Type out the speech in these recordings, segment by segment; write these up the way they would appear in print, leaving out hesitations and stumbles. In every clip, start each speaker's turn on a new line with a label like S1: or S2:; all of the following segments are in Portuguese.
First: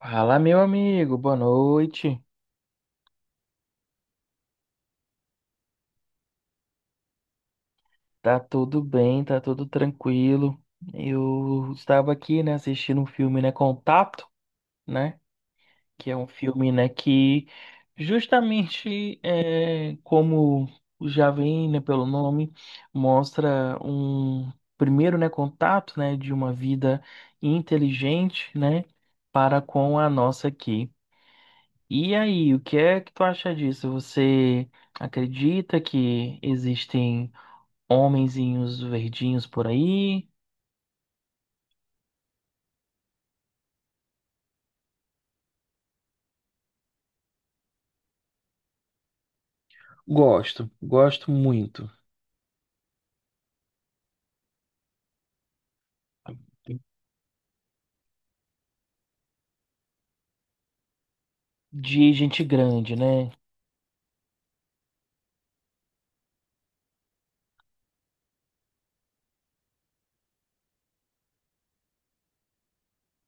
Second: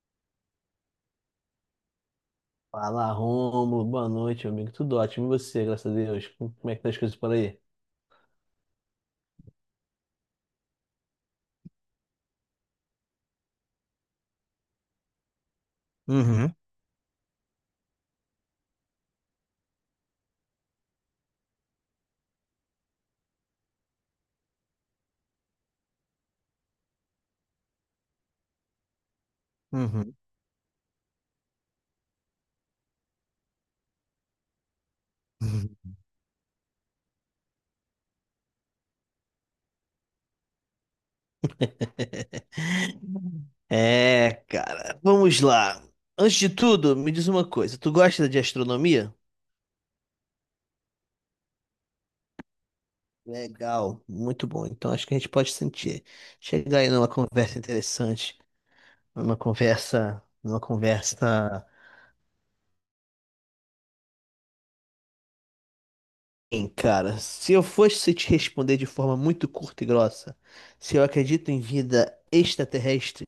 S1: Fala, meu amigo, boa noite.
S2: Fala, Rômulo. Boa noite, meu amigo. Tudo ótimo. E você, graças a Deus? Como é que tá as coisas por aí?
S1: Tá tudo bem, tá tudo tranquilo. Eu estava aqui, né, assistindo um filme, né, Contato, né, que é um filme, né, que justamente é, como já vem, né, pelo nome, mostra um primeiro, né, contato, né, de uma vida inteligente, né, para com a
S2: Uhum.
S1: nossa aqui. E aí, o que é que tu acha disso? Você acredita que existem homenzinhos verdinhos por aí,
S2: É, cara, vamos lá. Antes de tudo, me diz uma coisa. Tu gosta de astronomia?
S1: Gosto, gosto muito.
S2: Legal, muito bom. Então acho que a gente pode sentir. Chegar aí numa conversa interessante, numa conversa.
S1: De gente grande, né?
S2: Bem, cara, se eu fosse te responder de forma muito curta e grossa, se eu acredito em vida extraterrestre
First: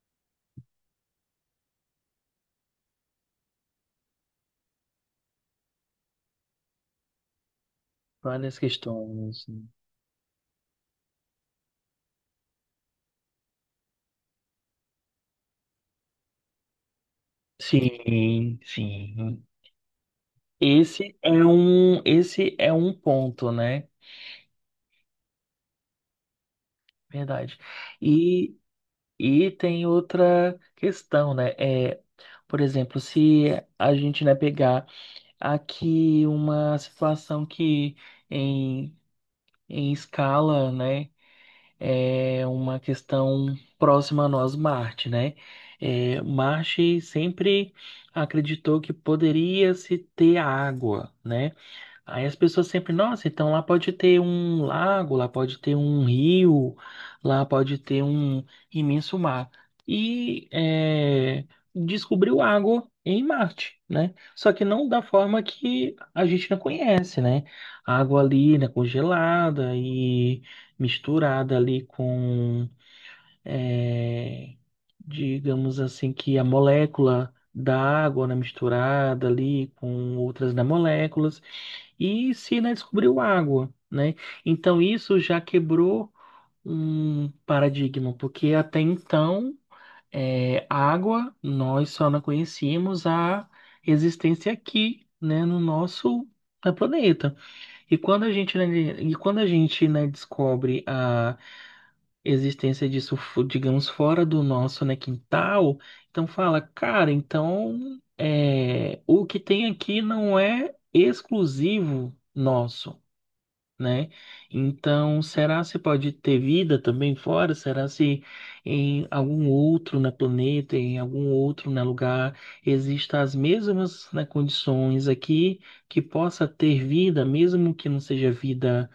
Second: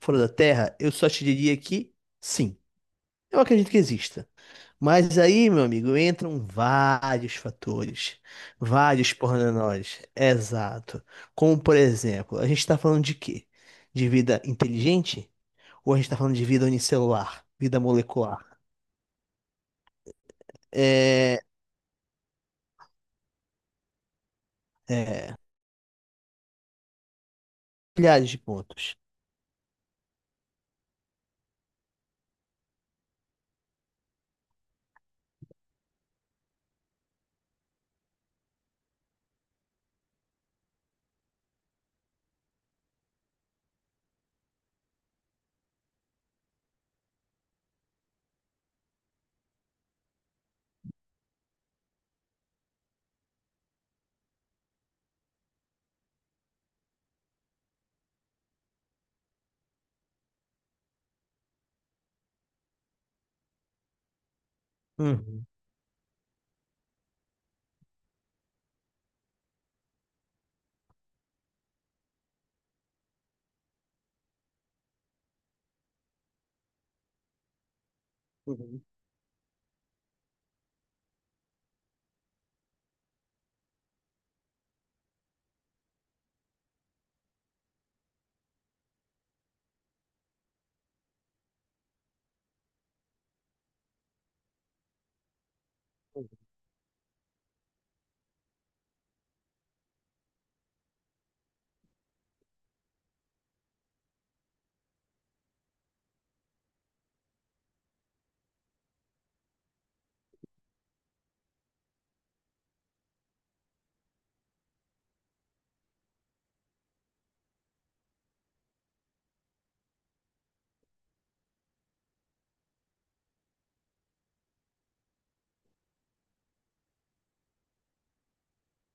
S2: fora da Terra, eu só te diria que sim, eu acredito que exista. Mas aí, meu amigo, entram vários fatores,
S1: Várias
S2: vários
S1: questões.
S2: pormenores. Exato. Como, por exemplo, a gente está falando de quê? De vida inteligente? Ou a gente está falando de vida unicelular, vida molecular?
S1: Sim, sim. Esse é
S2: É,
S1: um, esse é um ponto, né?
S2: é,
S1: Verdade.
S2: milhares de
S1: E,
S2: pontos.
S1: e tem outra questão, né? É, por exemplo, se a gente, né, pegar aqui uma situação que em, em escala, né? É uma questão próxima a nós, Marte, né? É, Marte sempre acreditou que poderia se ter água, né? Aí as pessoas sempre, nossa, então lá pode ter um lago, lá pode ter um rio, lá pode ter um imenso mar. E é, descobriu água em Marte, né? Só que não da forma
S2: Uhum.
S1: que a gente não conhece, né? A água ali, né, congelada e misturada ali com, é, digamos assim, que a molécula da água, né,
S2: Uhum.
S1: misturada ali com outras da moléculas e Sina descobriu água, né? Então isso já quebrou um paradigma, porque até então é, água nós só não conhecíamos a existência aqui, né, no nosso planeta. E quando a gente, né, e quando a gente, né, descobre a existência disso, digamos, fora do nosso, né, quintal, então fala, cara, então é, o que tem aqui não é exclusivo nosso né? Então, será se pode ter vida também fora? Será se em algum outro na planeta, em algum outro na lugar, existem as mesmas, né, condições aqui que possa ter vida, mesmo que não seja vida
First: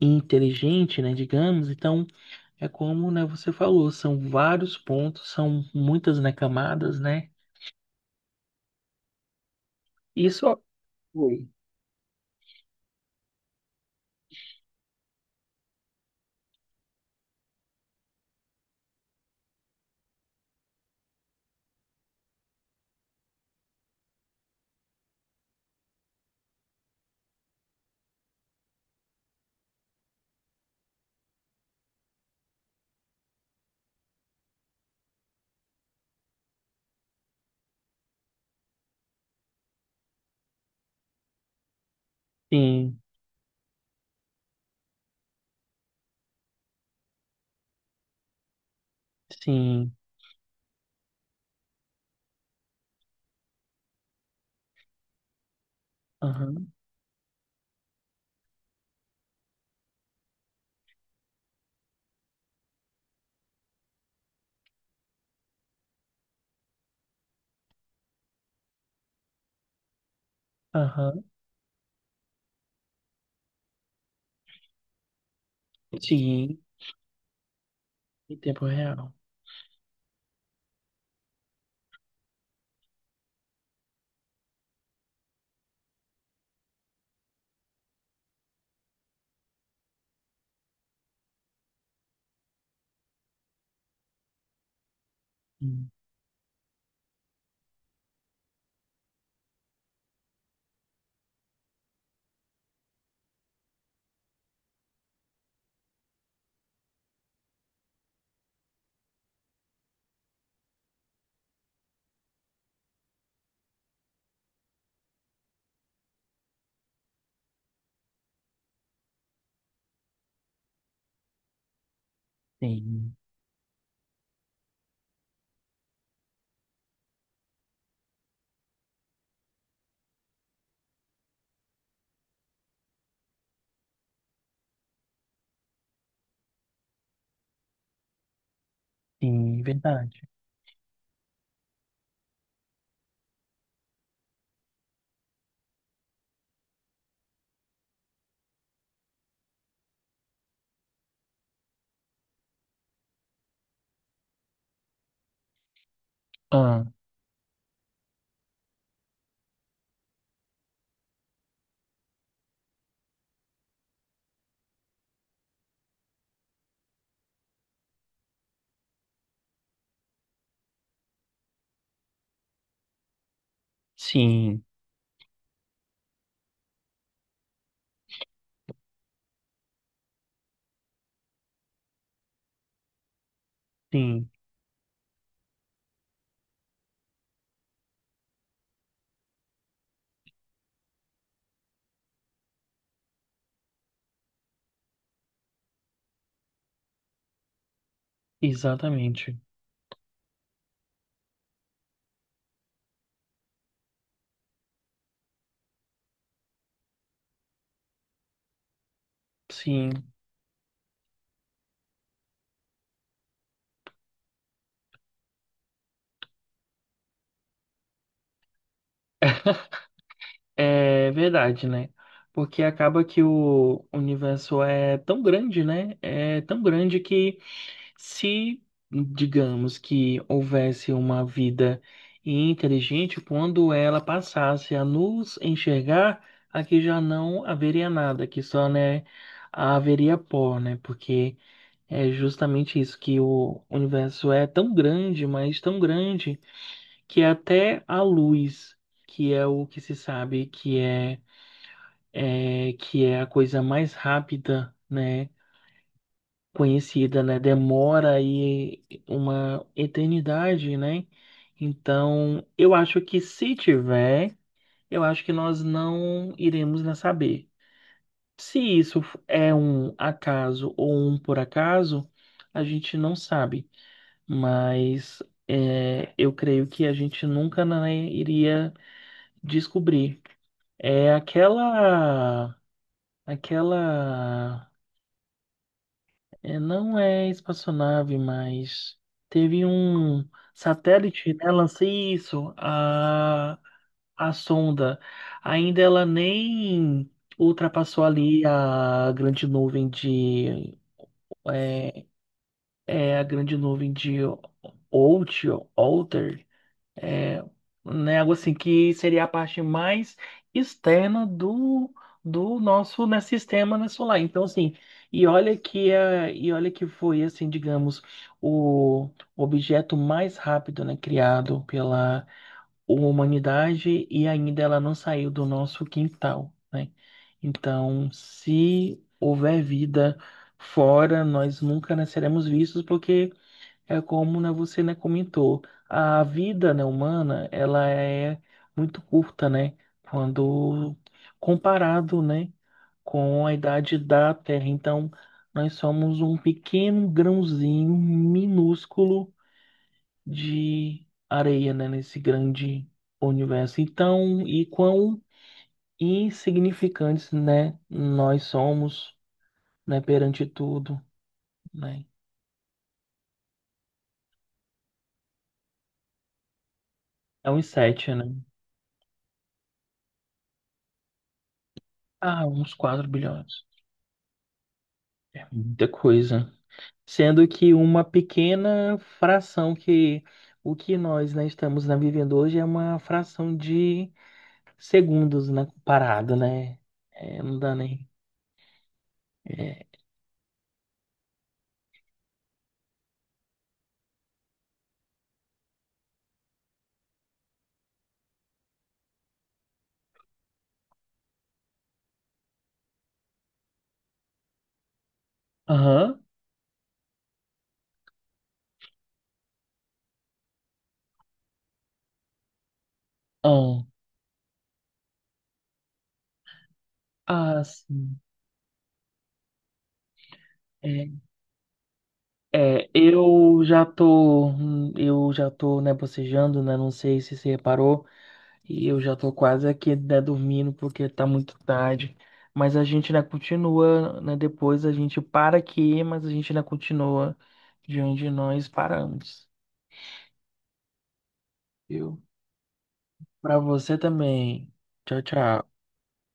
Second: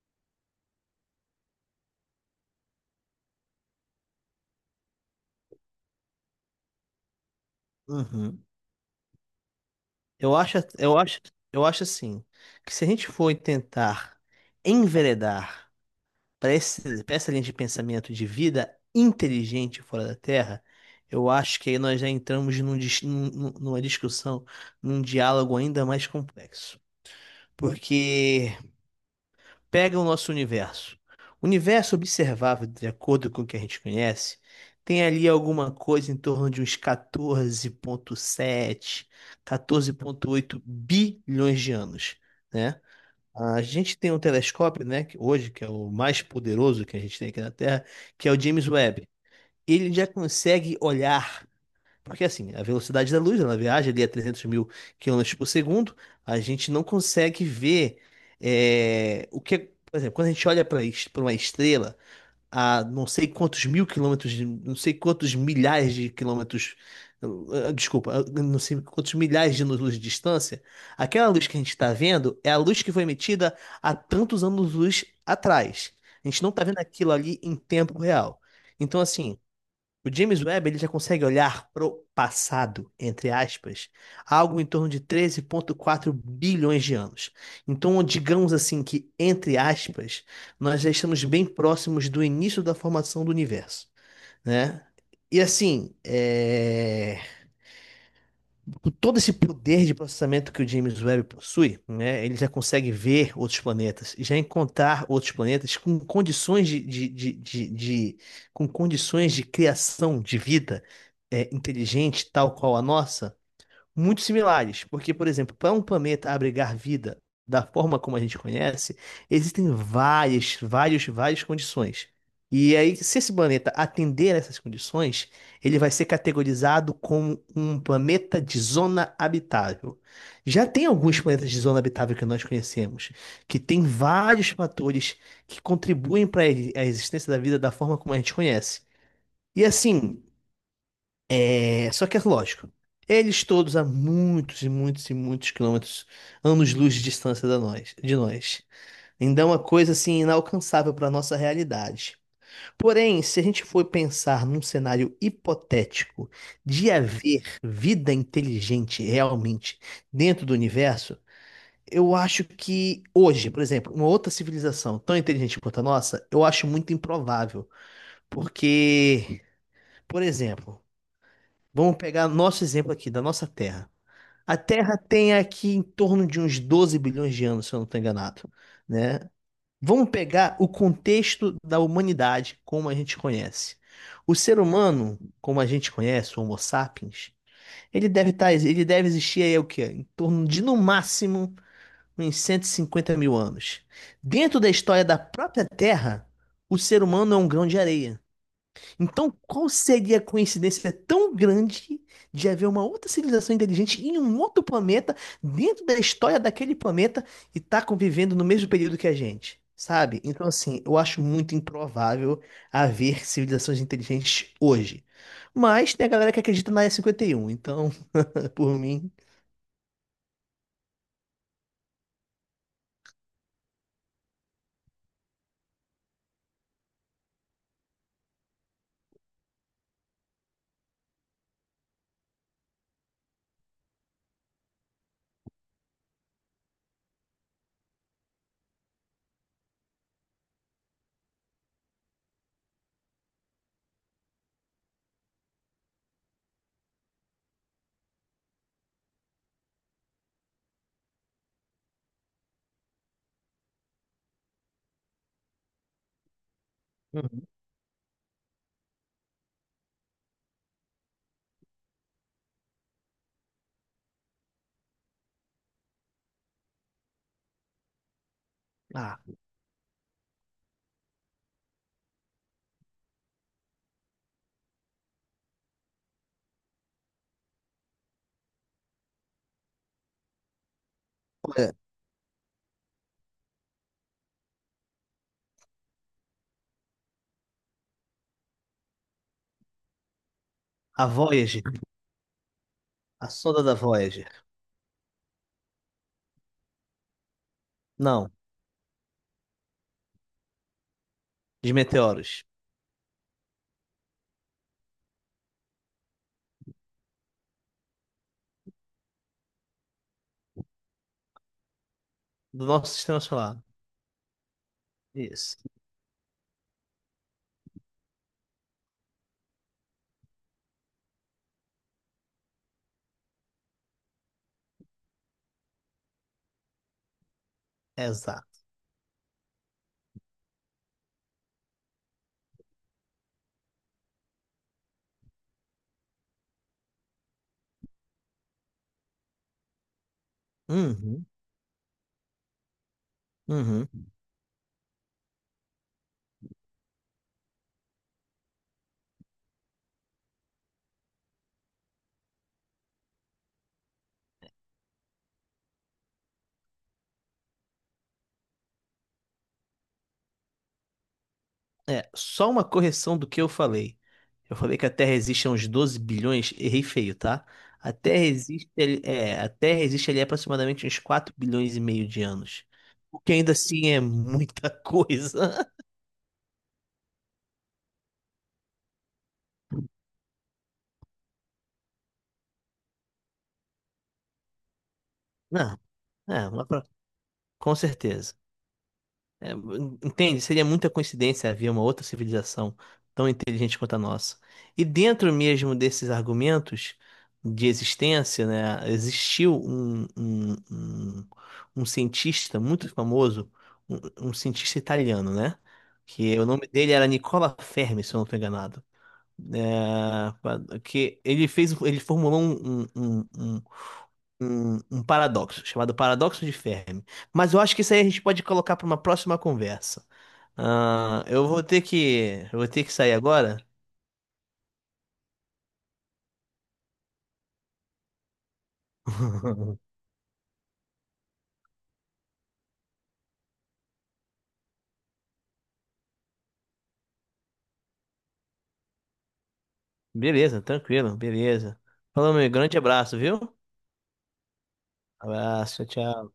S1: inteligente, né, digamos? Então, é como, né, você falou, são vários pontos, são muitas, né, camadas, né?
S2: Uhum. Eu acho,
S1: Isso.
S2: eu acho,
S1: Oi.
S2: eu acho assim, que se a gente for tentar enveredar para essa linha de pensamento de vida inteligente fora da Terra, eu acho que aí nós já entramos numa discussão, num diálogo ainda mais complexo. Porque pega o nosso universo. O universo observável, de acordo com o que a gente conhece, tem ali alguma coisa em torno de uns 14,7, oito bilhões de anos, né?
S1: Sim,
S2: A gente tem um telescópio, né, que hoje, que é o mais poderoso que a gente tem aqui na Terra, que é o James Webb. Ele
S1: sim.
S2: já consegue olhar porque assim, a velocidade da luz, ela viaja ali a 300 mil quilômetros por segundo. A
S1: Aham,
S2: gente não consegue ver é, o que, é- por exemplo, quando a gente olha para uma estrela a não sei quantos mil quilômetros, não sei quantos milhares de quilômetros, desculpa, não sei quantos milhares de anos-luz de distância,
S1: aham.
S2: aquela luz que a gente está vendo é a luz que foi emitida há tantos anos-luz atrás. A gente não
S1: Sim,
S2: está vendo aquilo ali em tempo
S1: em
S2: real.
S1: tempo
S2: Então,
S1: real.
S2: assim, o James Webb ele já consegue olhar pro passado, entre aspas, algo em torno de 13,4 bilhões de anos. Então, digamos assim que, entre aspas, nós já estamos bem próximos do início da formação do universo, né? E
S1: Hum,
S2: assim, é com todo esse poder de processamento que o James Webb possui, né, ele já consegue ver outros planetas, já encontrar outros planetas com condições de- com condições de criação de vida inteligente, tal qual a nossa, muito similares, porque, por exemplo, para um planeta abrigar vida da forma como a gente conhece, existem várias condições. E aí,
S1: Sim.
S2: se esse planeta atender a essas condições, ele vai ser categorizado como um planeta de zona habitável. Já tem alguns planetas de zona habitável que nós conhecemos, que tem vários fatores que contribuem para a existência da vida da forma como a gente conhece.
S1: Sim,
S2: E
S1: verdade.
S2: assim, é, só que é lógico. Eles todos há muitos e muitos e muitos quilômetros, anos-luz de distância de nós. Então é uma coisa assim inalcançável para nossa realidade. Porém, se a gente for pensar num cenário hipotético
S1: Ah,
S2: de haver vida inteligente realmente dentro do universo, eu acho que hoje, por exemplo, uma outra civilização tão inteligente quanto a nossa, eu acho muito improvável, porque, por exemplo, vamos pegar nosso exemplo aqui da nossa Terra. A
S1: sim,
S2: Terra tem aqui em torno de uns 12 bilhões de anos, se eu não estou enganado, né? Vamos pegar o contexto da humanidade como a gente conhece.
S1: sim,
S2: O ser humano, como a gente conhece, o Homo sapiens, ele deve existir aí o quê? Em torno de no máximo uns 150.000 anos. Dentro da história da própria Terra, o ser humano é um grão de areia. Então,
S1: exatamente.
S2: qual seria a coincidência tão grande de haver uma outra civilização inteligente em um outro planeta, dentro da história daquele planeta, e tá convivendo no mesmo período que a gente?
S1: Sim,
S2: Sabe? Então, assim, eu acho muito improvável haver civilizações inteligentes hoje. Mas tem a galera que acredita na E51, então, por mim.
S1: é verdade, né? Porque acaba que o universo é tão grande, né? É tão grande que se, digamos, que houvesse uma vida inteligente, quando ela passasse a nos enxergar, aqui já não haveria nada, aqui só, né, haveria pó, né? Porque é justamente isso, que o universo é tão grande, mas tão grande, que é até a luz, que é o que se sabe que é, é que é a coisa mais rápida, né, conhecida, né,
S2: Uhum.
S1: demora aí uma eternidade, né? Então, eu acho que se tiver, eu acho que nós não iremos né, saber. Se isso
S2: Ah,
S1: é um acaso ou um por acaso, a gente não sabe. Mas é, eu creio que a gente nunca, né, iria descobrir. É
S2: olha,
S1: aquela, aquela, é, não é espaçonave, mas teve um
S2: a
S1: satélite, né,
S2: Voyager,
S1: lança isso,
S2: a sonda da
S1: a
S2: Voyager.
S1: sonda, ainda ela nem ultrapassou
S2: Não,
S1: ali a grande nuvem de,
S2: de
S1: é,
S2: meteoros.
S1: é a grande nuvem de Oort, Oort, É, né, algo assim que seria a parte mais externa do, do
S2: Do nosso
S1: nosso
S2: sistema
S1: né,
S2: solar.
S1: sistema né, solar. Então, assim, e
S2: Isso,
S1: olha que é, e olha que foi assim, digamos, o objeto mais rápido, né, criado pela humanidade e ainda ela não saiu do nosso quintal, né? Então,
S2: exato.
S1: se houver vida fora, nós nunca, né, seremos vistos porque é como, né, você, né, comentou, a vida, né, humana, ela é muito curta, né, quando
S2: Uhum,
S1: comparado, né, com a idade
S2: uhum.
S1: da Terra. Então, nós somos um pequeno grãozinho minúsculo de areia, né, nesse grande universo. Então, e quão insignificantes, né, nós somos, né, perante tudo, né?
S2: É, só uma correção do que eu falei. Eu falei que a Terra existe há uns 12 bilhões, errei feio, tá?
S1: É uns
S2: A
S1: sete,
S2: Terra
S1: né?
S2: existe, é, a Terra existe ali há aproximadamente uns 4,5 bilhões de
S1: Ah,
S2: anos.
S1: uns 4
S2: O que ainda
S1: bilhões.
S2: assim é muita
S1: É
S2: coisa.
S1: muita coisa. Sendo que uma pequena fração que o que nós, né, estamos né, vivendo hoje é uma fração de segundos, né,
S2: Não,
S1: comparado,
S2: é,
S1: né? É, não dá
S2: com
S1: nem.
S2: certeza. É,
S1: É.
S2: entende? Seria muita coincidência haver uma outra civilização tão inteligente quanto a nossa. E dentro mesmo desses argumentos de existência, né, existiu um cientista muito famoso, um cientista italiano, né?
S1: Aham.
S2: Que o nome dele era Nicola Fermi, se eu não estou enganado. Que ele fez, ele formulou
S1: Ahn.
S2: um paradoxo, chamado paradoxo de Fermi. Mas eu
S1: Ah,
S2: acho que isso aí a
S1: sim.
S2: gente pode colocar para uma próxima conversa.
S1: É,
S2: Ah, eu vou ter
S1: é,
S2: que sair agora.
S1: eu já tô, né, bocejando, né? Não sei se você reparou. E eu já tô quase aqui né, dormindo porque tá muito tarde. Mas a gente ainda continua, né? Depois a gente para aqui, mas a gente ainda continua de onde nós paramos,
S2: Beleza, tranquilo, beleza.
S1: viu?
S2: Falou, meu grande abraço, viu?
S1: Pra você também. Tchau, tchau.
S2: Abraço, tchau.